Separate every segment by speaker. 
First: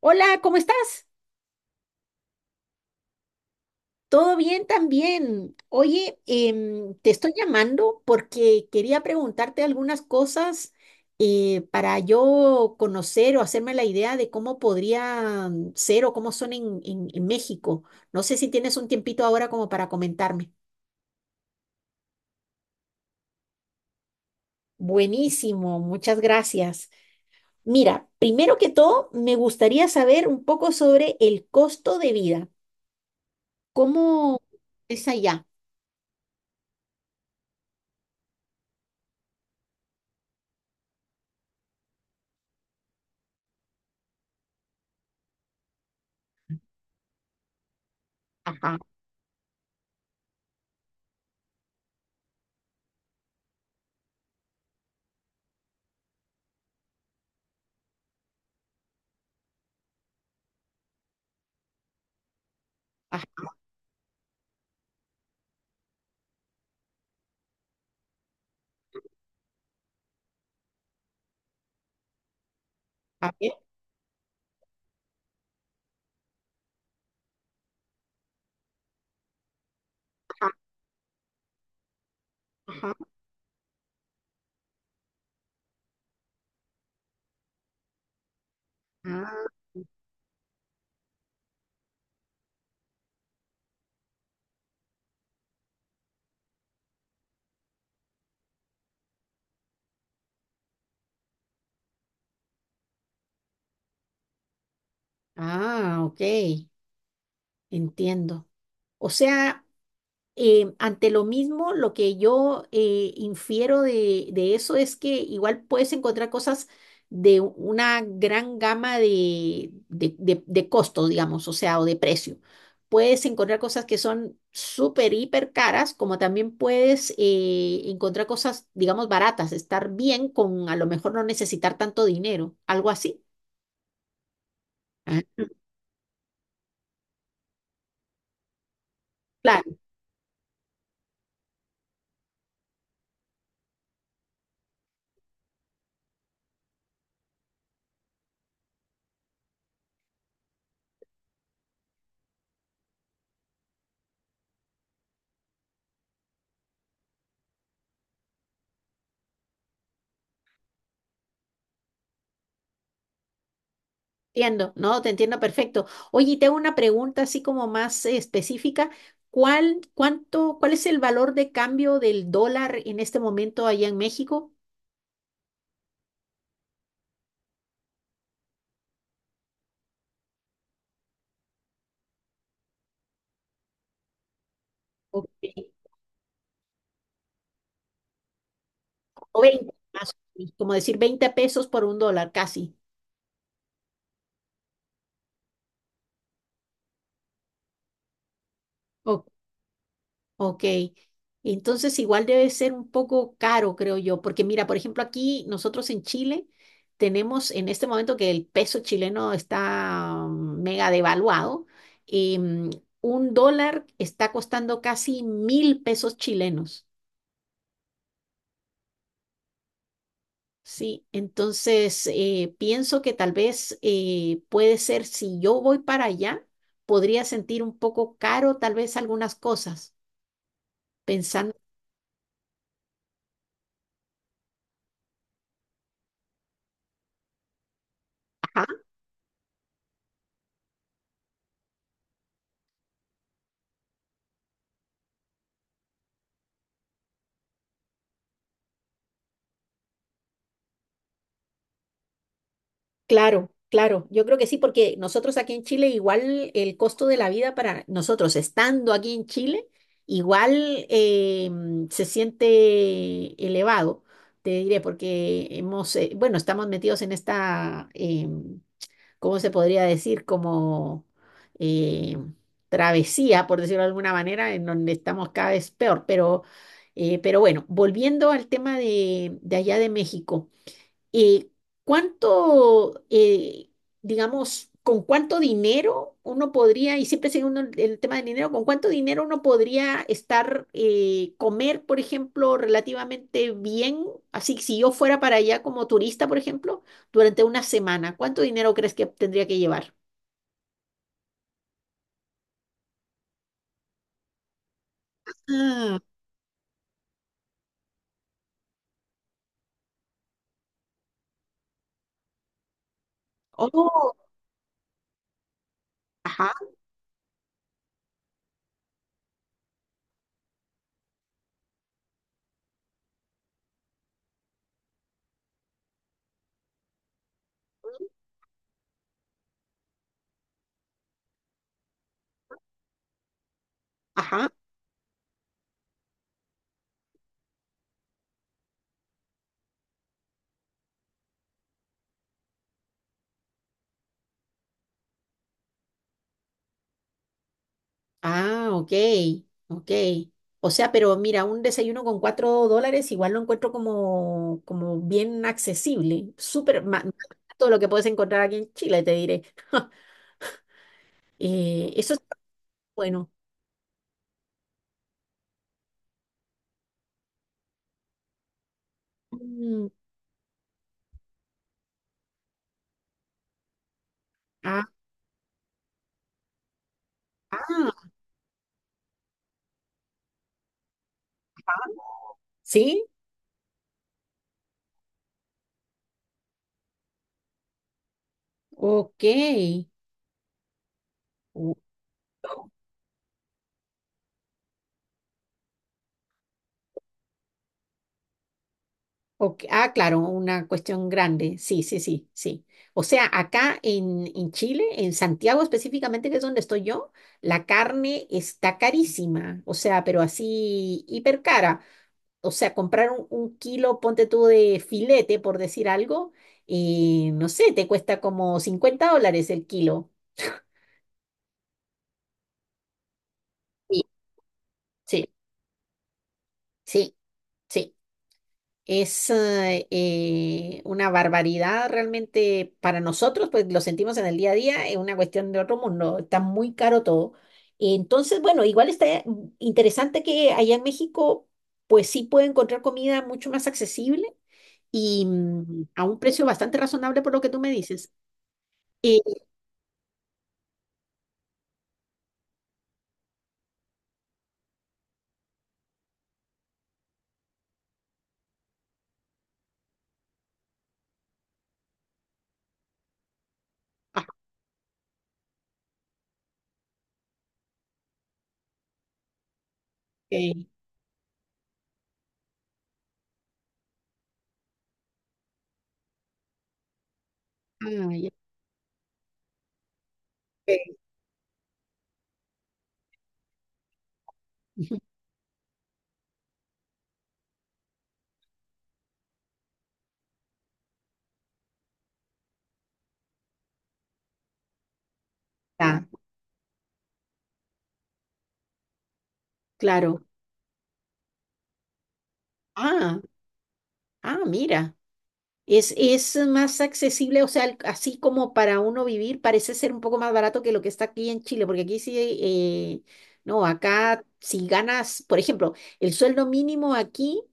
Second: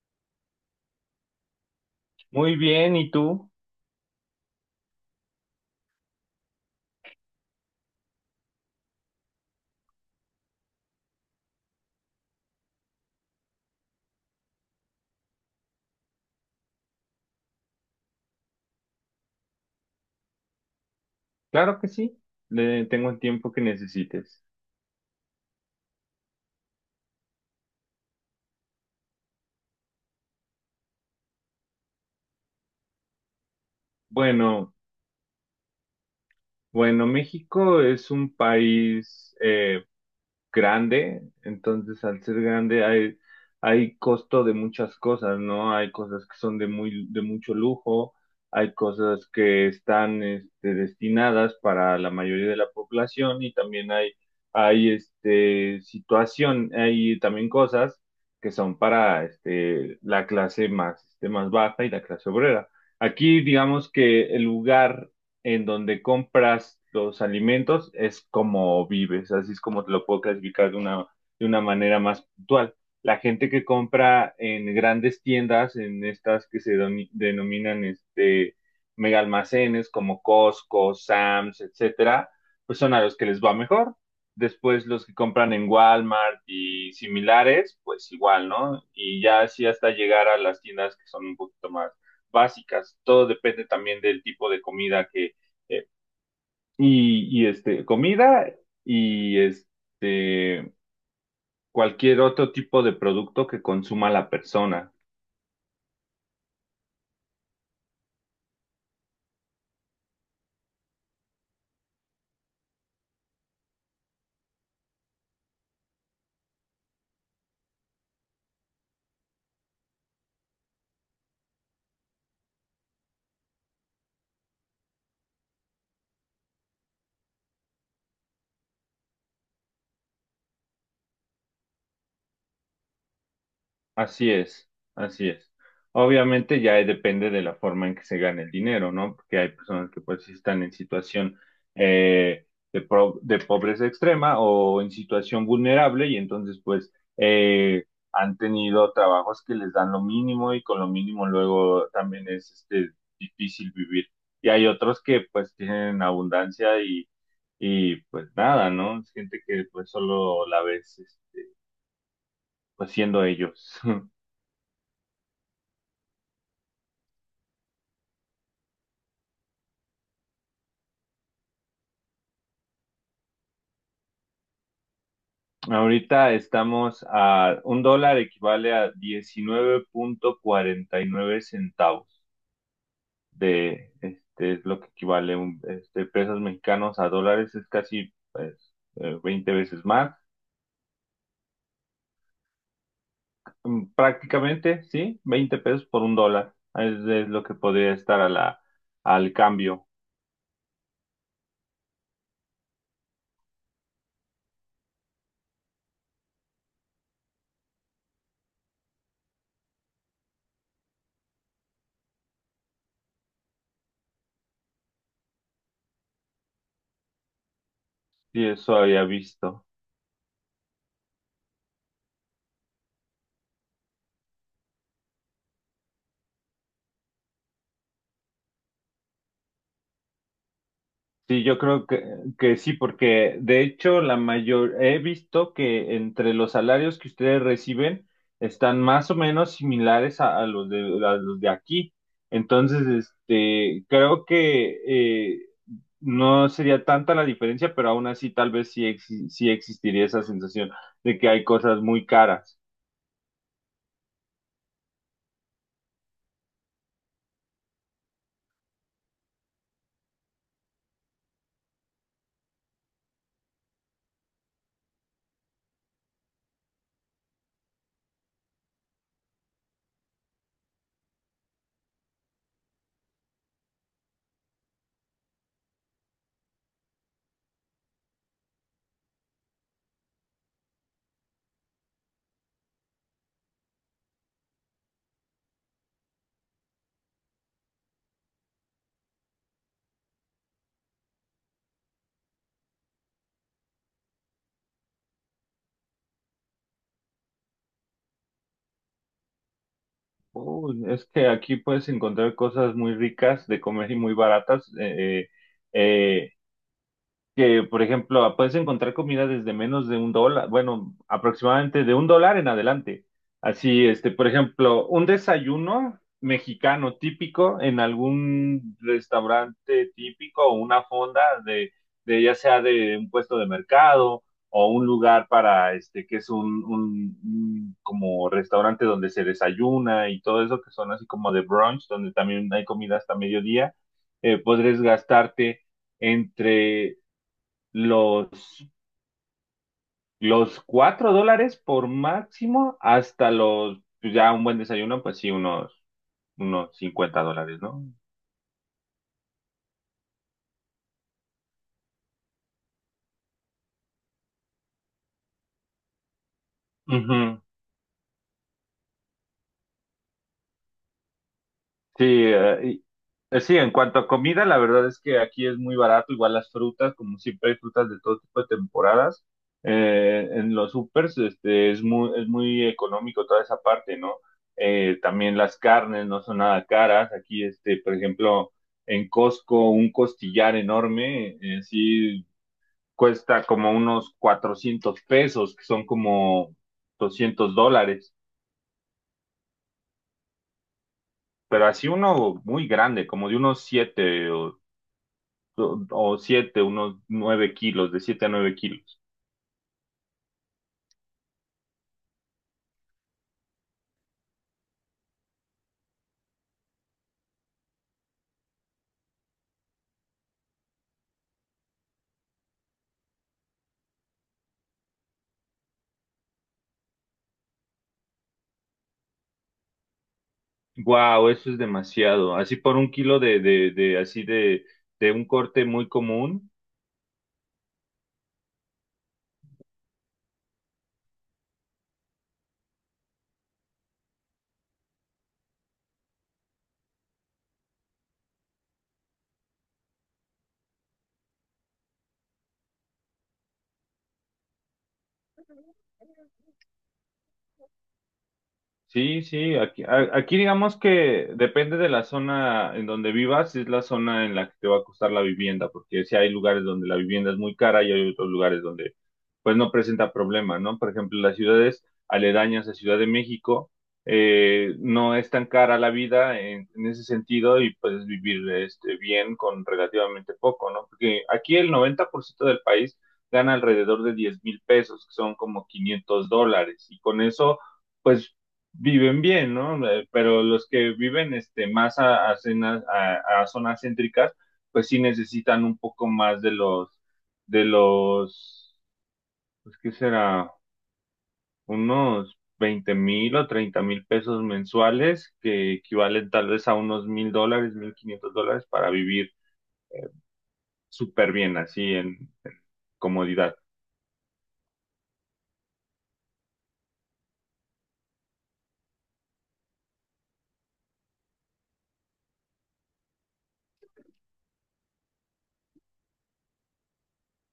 Speaker 1: Hola, ¿cómo estás?
Speaker 2: Muy bien, ¿y tú?
Speaker 1: ¿Todo bien también? Oye, te estoy llamando porque quería preguntarte algunas cosas, para yo conocer o hacerme la idea de cómo podría ser o cómo son en México. No sé si tienes un tiempito ahora como para comentarme.
Speaker 2: Claro que sí, le tengo el tiempo que necesites.
Speaker 1: Buenísimo, muchas gracias. Mira, primero que todo, me gustaría saber un poco sobre el costo de vida. ¿Cómo
Speaker 2: Bueno,
Speaker 1: es allá?
Speaker 2: bueno, México es un país, grande, entonces al ser grande hay costo de muchas cosas, ¿no? Hay cosas que son de mucho lujo, hay
Speaker 1: Ajá,
Speaker 2: cosas que están destinadas para la mayoría de la población y también hay situación, hay también cosas que son para la clase más baja y la clase obrera.
Speaker 1: ajá,
Speaker 2: Aquí digamos que el lugar en donde compras los alimentos es como vives, así es como te lo puedo clasificar de una manera más puntual. La
Speaker 1: a
Speaker 2: gente
Speaker 1: ver,
Speaker 2: que compra en grandes tiendas, en estas que se denominan mega almacenes como
Speaker 1: ajá,
Speaker 2: Costco, Sam's, etcétera, pues
Speaker 1: ajá.
Speaker 2: son a los que les va mejor. Después los que compran en Walmart y similares, pues igual, ¿no? Y
Speaker 1: Ah,
Speaker 2: ya así hasta llegar a las tiendas que son un poquito más básicas. Todo depende también del tipo de comida que, eh, y comida y cualquier otro tipo de producto que consuma la persona.
Speaker 1: ah, ok, entiendo. O sea, ante lo mismo, lo que yo infiero de eso es que igual puedes encontrar cosas de una gran gama de costos, digamos, o sea, o de precio. Puedes encontrar cosas que son súper, hiper caras, como también puedes encontrar cosas, digamos, baratas, estar bien con a lo mejor no necesitar tanto dinero, algo así.
Speaker 2: Así es,
Speaker 1: Ah,
Speaker 2: así es. Obviamente ya depende de la forma en que se gane el dinero, ¿no? Porque hay
Speaker 1: claro.
Speaker 2: personas que pues sí están en situación eh, de pobreza extrema o en situación vulnerable y entonces pues eh, han tenido trabajos que les dan lo mínimo y con lo mínimo luego también es difícil vivir. Y hay otros que pues tienen abundancia y pues nada, ¿no? Es gente que pues solo la ves es, pues siendo ellos.
Speaker 1: Entiendo, no, te entiendo perfecto. Oye, y te hago una pregunta así como más específica. ¿Cuál, cuánto, cuál es el valor de cambio del dólar en este momento allá en México?
Speaker 2: Ahorita estamos a un dólar equivale a 19.49 centavos de este es lo que equivale
Speaker 1: Ok.
Speaker 2: pesos mexicanos a dólares es casi pues,
Speaker 1: O
Speaker 2: 20
Speaker 1: 20
Speaker 2: veces
Speaker 1: más o
Speaker 2: más.
Speaker 1: menos, como decir 20 pesos por un dólar, casi.
Speaker 2: Mm, prácticamente sí 20 pesos por un dólar es lo que podría estar a la al cambio
Speaker 1: Ok, entonces igual debe ser un poco caro, creo yo, porque mira, por ejemplo, aquí nosotros en Chile tenemos en este momento que el peso chileno está mega devaluado, y un dólar está costando casi 1.000 pesos chilenos,
Speaker 2: si eso había visto.
Speaker 1: ¿sí? Entonces, pienso que tal vez puede ser, si yo voy para allá, podría sentir un poco caro tal vez algunas cosas,
Speaker 2: Sí,
Speaker 1: pensando.
Speaker 2: yo creo que sí, porque de hecho he visto que entre los salarios que ustedes reciben están más o menos similares a los de aquí. Entonces, creo que eh, no sería tanta la diferencia, pero aún así tal vez sí, sí existiría esa sensación de que hay cosas muy caras.
Speaker 1: Claro, claro, yo creo que sí, porque nosotros aquí en Chile igual el costo de la vida para nosotros estando aquí en Chile igual se siente elevado, te diré, porque hemos, bueno, estamos metidos en esta, ¿cómo se podría decir? Como eh, travesía, por decirlo de alguna manera, en donde estamos cada vez peor, pero bueno, volviendo al tema de allá de México, eh, ¿cuánto, digamos, con cuánto dinero uno podría, y siempre sigue uno el tema del dinero, con cuánto dinero uno podría estar, comer, por ejemplo, relativamente bien? Así, que si yo fuera para allá como turista, por ejemplo, durante una semana, ¿cuánto dinero crees que tendría que llevar?
Speaker 2: Uy, es que aquí puedes encontrar cosas muy ricas de comer y muy baratas.
Speaker 1: Ah,
Speaker 2: Eh, que, por ejemplo, puedes encontrar comida desde menos de un dólar, bueno, aproximadamente de un dólar en adelante. Así,
Speaker 1: oh,
Speaker 2: por ejemplo, un desayuno
Speaker 1: ajá,
Speaker 2: mexicano típico en algún restaurante típico o una fonda de ya sea de un puesto de mercado o un lugar para que es un como restaurante donde se desayuna y todo eso, que son así como de brunch, donde también hay comida hasta mediodía,
Speaker 1: ajá.
Speaker 2: podrías gastarte entre los, los $4 por máximo hasta los, pues, ya un buen desayuno, pues sí, unos $50, ¿no?
Speaker 1: Ah, ok, ok. O sea, pero mira, un desayuno con $4 igual lo encuentro como bien accesible, súper más
Speaker 2: Ujú.
Speaker 1: todo lo que puedes encontrar aquí en Chile, te diré.
Speaker 2: Sí,
Speaker 1: Eso es bueno.
Speaker 2: sí, en cuanto a comida, la verdad es que aquí es muy barato, igual las frutas, como siempre hay frutas de todo tipo de temporadas,
Speaker 1: Mm,
Speaker 2: en los supers, es muy económico toda esa parte, ¿no?
Speaker 1: ah,
Speaker 2: También las carnes no son nada caras, aquí, por
Speaker 1: ah,
Speaker 2: ejemplo, en Costco, un costillar enorme, sí
Speaker 1: ¿sí?
Speaker 2: cuesta como unos 400 pesos, que son como $200,
Speaker 1: Ok.
Speaker 2: pero
Speaker 1: Uh,
Speaker 2: así uno muy grande, como de unos 7 o siete, unos nueve kilos, de 7 a 9 kilos.
Speaker 1: ok, ah, claro, una cuestión grande. Sí, sí, sí, sí. O sea, acá en Chile, en Santiago específicamente, que es donde estoy yo, la carne está carísima. O sea, pero así hiper cara. O sea, comprar un kilo, ponte tú de filete, por decir algo, y no sé, te cuesta como $50 el kilo.
Speaker 2: Wow, eso es demasiado. Así por un kilo de, de, de,
Speaker 1: Sí,
Speaker 2: así de, de
Speaker 1: sí,
Speaker 2: un corte muy común.
Speaker 1: sí, sí. Es una barbaridad realmente para nosotros, pues lo sentimos en el día a día, es una cuestión de otro mundo, está muy caro todo. Entonces, bueno, igual está interesante que allá en México pues sí puede encontrar comida mucho más accesible y a un precio bastante razonable por lo que tú me dices. Eh,
Speaker 2: Sí, sí, aquí, aquí digamos que depende de la zona en donde vivas, es la zona en la que te va a costar la vivienda, porque si hay lugares donde la vivienda es muy cara y hay otros lugares donde pues no presenta problema, ¿no? Por ejemplo, las ciudades aledañas a Ciudad de México,
Speaker 1: ah,
Speaker 2: no es tan cara la vida en ese sentido y puedes vivir bien con relativamente
Speaker 1: ok.
Speaker 2: poco, ¿no? Porque aquí el 90% del país gana alrededor de 10,000 pesos, que son como $500, y con eso
Speaker 1: Ah, ya,
Speaker 2: pues viven bien, ¿no? Pero los que
Speaker 1: ok.
Speaker 2: viven más a zonas céntricas, pues sí necesitan un poco más de los, pues qué será, unos 20,000 o 30,000 pesos mensuales, que
Speaker 1: Ya,
Speaker 2: equivalen tal vez a unos $1,000, $1,500 para vivir eh,
Speaker 1: claro.
Speaker 2: súper bien, así en
Speaker 1: Ah,
Speaker 2: comodidad.
Speaker 1: ah, mira. Es más accesible, o sea, así como para uno vivir, parece ser un poco más barato que lo que está aquí en Chile, porque aquí sí, eh, no, acá si ganas, por ejemplo, el sueldo mínimo aquí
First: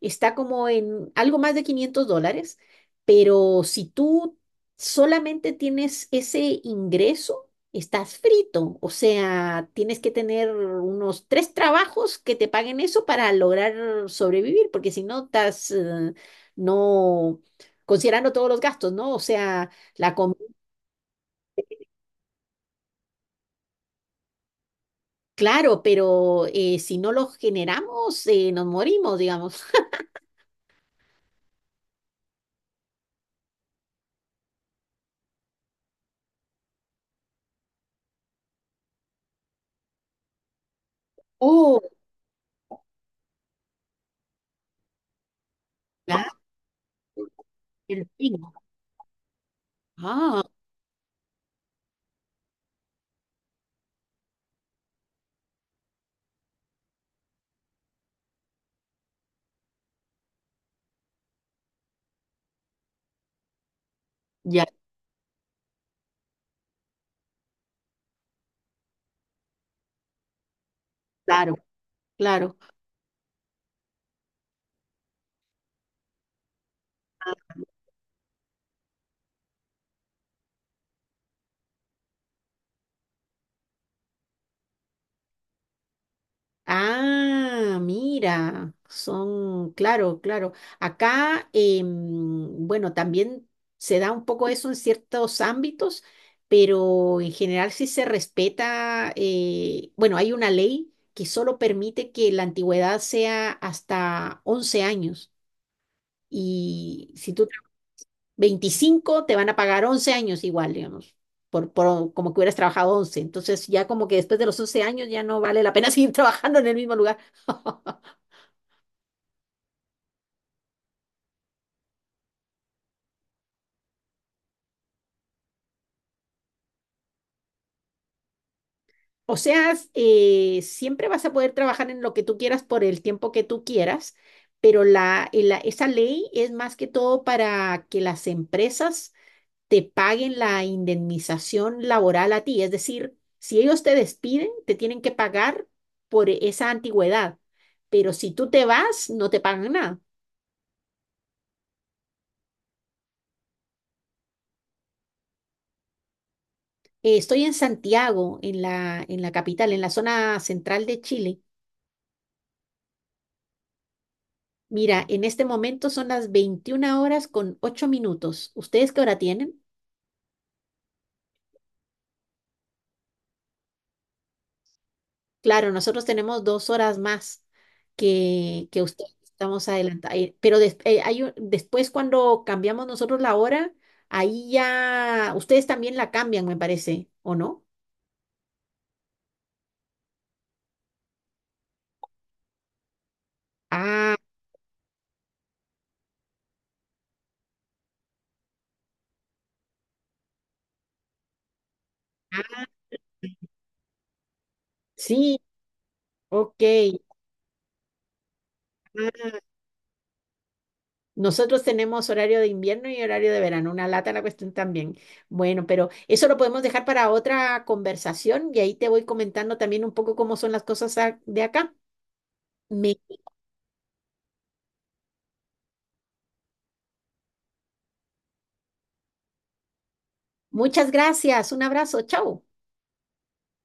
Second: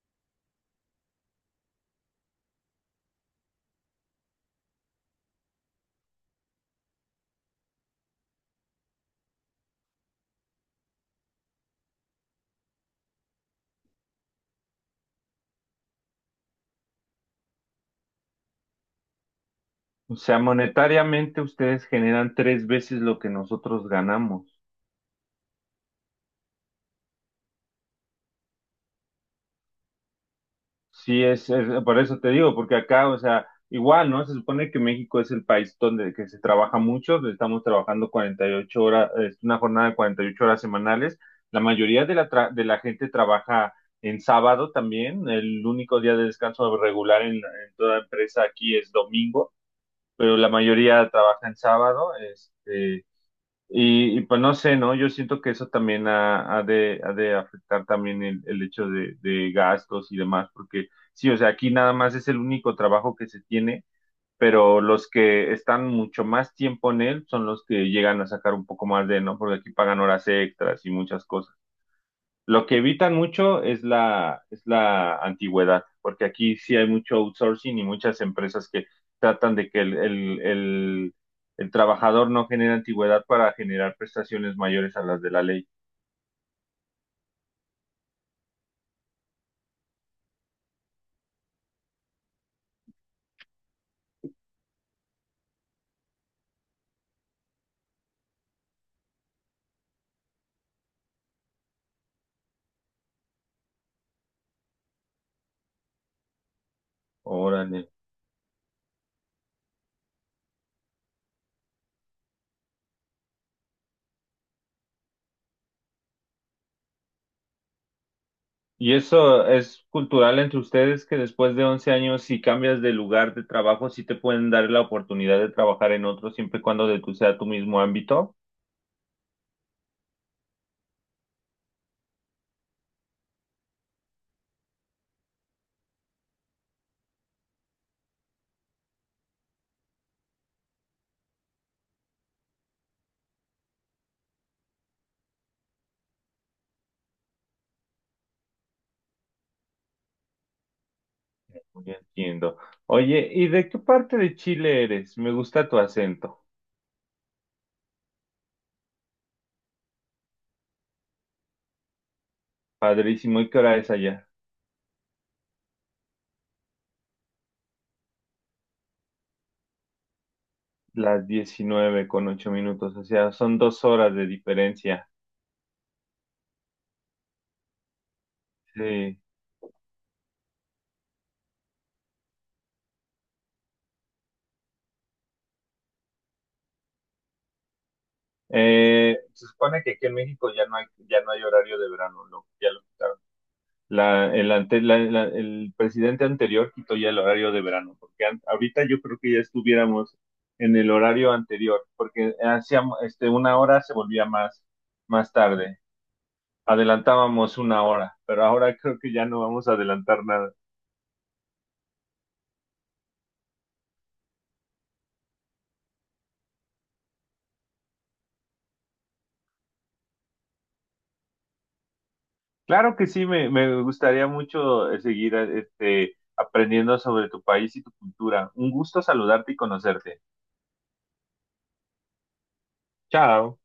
Speaker 1: está como en algo más de $500, pero si tú solamente tienes ese ingreso, estás frito, o sea, tienes que tener unos tres trabajos que te paguen eso para lograr sobrevivir, porque si no, estás… no, considerando todos los gastos, ¿no? O sea, la
Speaker 2: O
Speaker 1: comida,
Speaker 2: sea, monetariamente ustedes generan 3 veces lo que nosotros ganamos.
Speaker 1: claro, pero si no los generamos, nos morimos, digamos.
Speaker 2: Sí, por eso te digo, porque acá, o sea, igual, ¿no? Se supone que México es el país donde que se trabaja mucho, estamos trabajando 48 horas, es una jornada de 48 horas semanales. La
Speaker 1: Oh,
Speaker 2: mayoría de la gente trabaja en sábado también, el único día de
Speaker 1: claro,
Speaker 2: descanso regular en toda
Speaker 1: el
Speaker 2: empresa
Speaker 1: pino.
Speaker 2: aquí es domingo, pero
Speaker 1: Ah,
Speaker 2: la mayoría trabaja en sábado, pues no sé, ¿no? Yo siento que eso también ha de afectar también el hecho de gastos y demás, porque sí, o sea, aquí nada más es el único trabajo que se tiene,
Speaker 1: ya,
Speaker 2: pero los que están mucho más tiempo en él son los que llegan a sacar un poco más de, ¿no? Porque aquí pagan horas extras y muchas cosas.
Speaker 1: claro, claro.
Speaker 2: Lo que evitan mucho es la antigüedad, porque aquí sí hay mucho outsourcing y muchas empresas que tratan de que el trabajador no genere antigüedad para generar prestaciones mayores a las de la ley.
Speaker 1: Ah, mira, son, claro, claro. Acá, bueno, también se da un poco eso en ciertos ámbitos, pero en general sí se respeta, bueno, hay una ley que solo permite que la antigüedad sea hasta 11 años. Y si tú
Speaker 2: Órale.
Speaker 1: 25, te van a pagar 11 años igual, digamos, por como que hubieras trabajado 11. Entonces ya como que después de los 11 años ya no vale la pena seguir trabajando en el mismo lugar.
Speaker 2: ¿Y eso es cultural entre ustedes que después de 11 años, si cambias de lugar de trabajo, sí te pueden dar la oportunidad de trabajar en otro siempre y cuando de tu sea tu mismo ámbito?
Speaker 1: O sea, siempre vas a poder trabajar en lo que tú quieras por el tiempo que tú quieras, pero esa ley es más que todo para que las empresas te paguen la indemnización laboral a ti. Es decir, si ellos te despiden, te tienen que pagar por esa antigüedad, pero si tú te vas, no te pagan nada.
Speaker 2: Ya entiendo. Oye, ¿y de qué parte de Chile eres? Me gusta tu acento.
Speaker 1: Estoy en Santiago, en la capital, en la zona central de Chile.
Speaker 2: Padrísimo. ¿Y qué hora es allá?
Speaker 1: Mira, en este momento son las 21:08. ¿Ustedes qué hora tienen?
Speaker 2: Las 19:08, o sea, son 2 horas de diferencia.
Speaker 1: Claro, nosotros tenemos 2 horas más que ustedes,
Speaker 2: Sí.
Speaker 1: estamos adelantados. Pero después cuando cambiamos nosotros la hora, ahí ya ustedes también la cambian, me parece, ¿o no?
Speaker 2: Se supone que aquí en México ya no hay horario de verano, ¿no? Ya lo quitaron.
Speaker 1: Ah,
Speaker 2: La, el, ante- la- la- el presidente anterior quitó ya el horario de verano, porque ahorita yo creo que ya estuviéramos en el horario anterior, porque
Speaker 1: ah,
Speaker 2: hacíamos, una hora se volvía más, más
Speaker 1: sí,
Speaker 2: tarde.
Speaker 1: ok.
Speaker 2: Adelantábamos una hora, pero ahora creo que ya
Speaker 1: Ah,
Speaker 2: no vamos a adelantar nada.
Speaker 1: nosotros tenemos horario de invierno y horario de verano, una lata la cuestión también. Bueno, pero eso lo podemos dejar para otra conversación y ahí te voy comentando también un poco cómo son las cosas de acá.
Speaker 2: Claro
Speaker 1: Me-
Speaker 2: que sí, me gustaría mucho seguir aprendiendo sobre tu país y tu cultura. Un gusto saludarte y conocerte.
Speaker 1: muchas gracias, un abrazo, chao.
Speaker 2: Chao.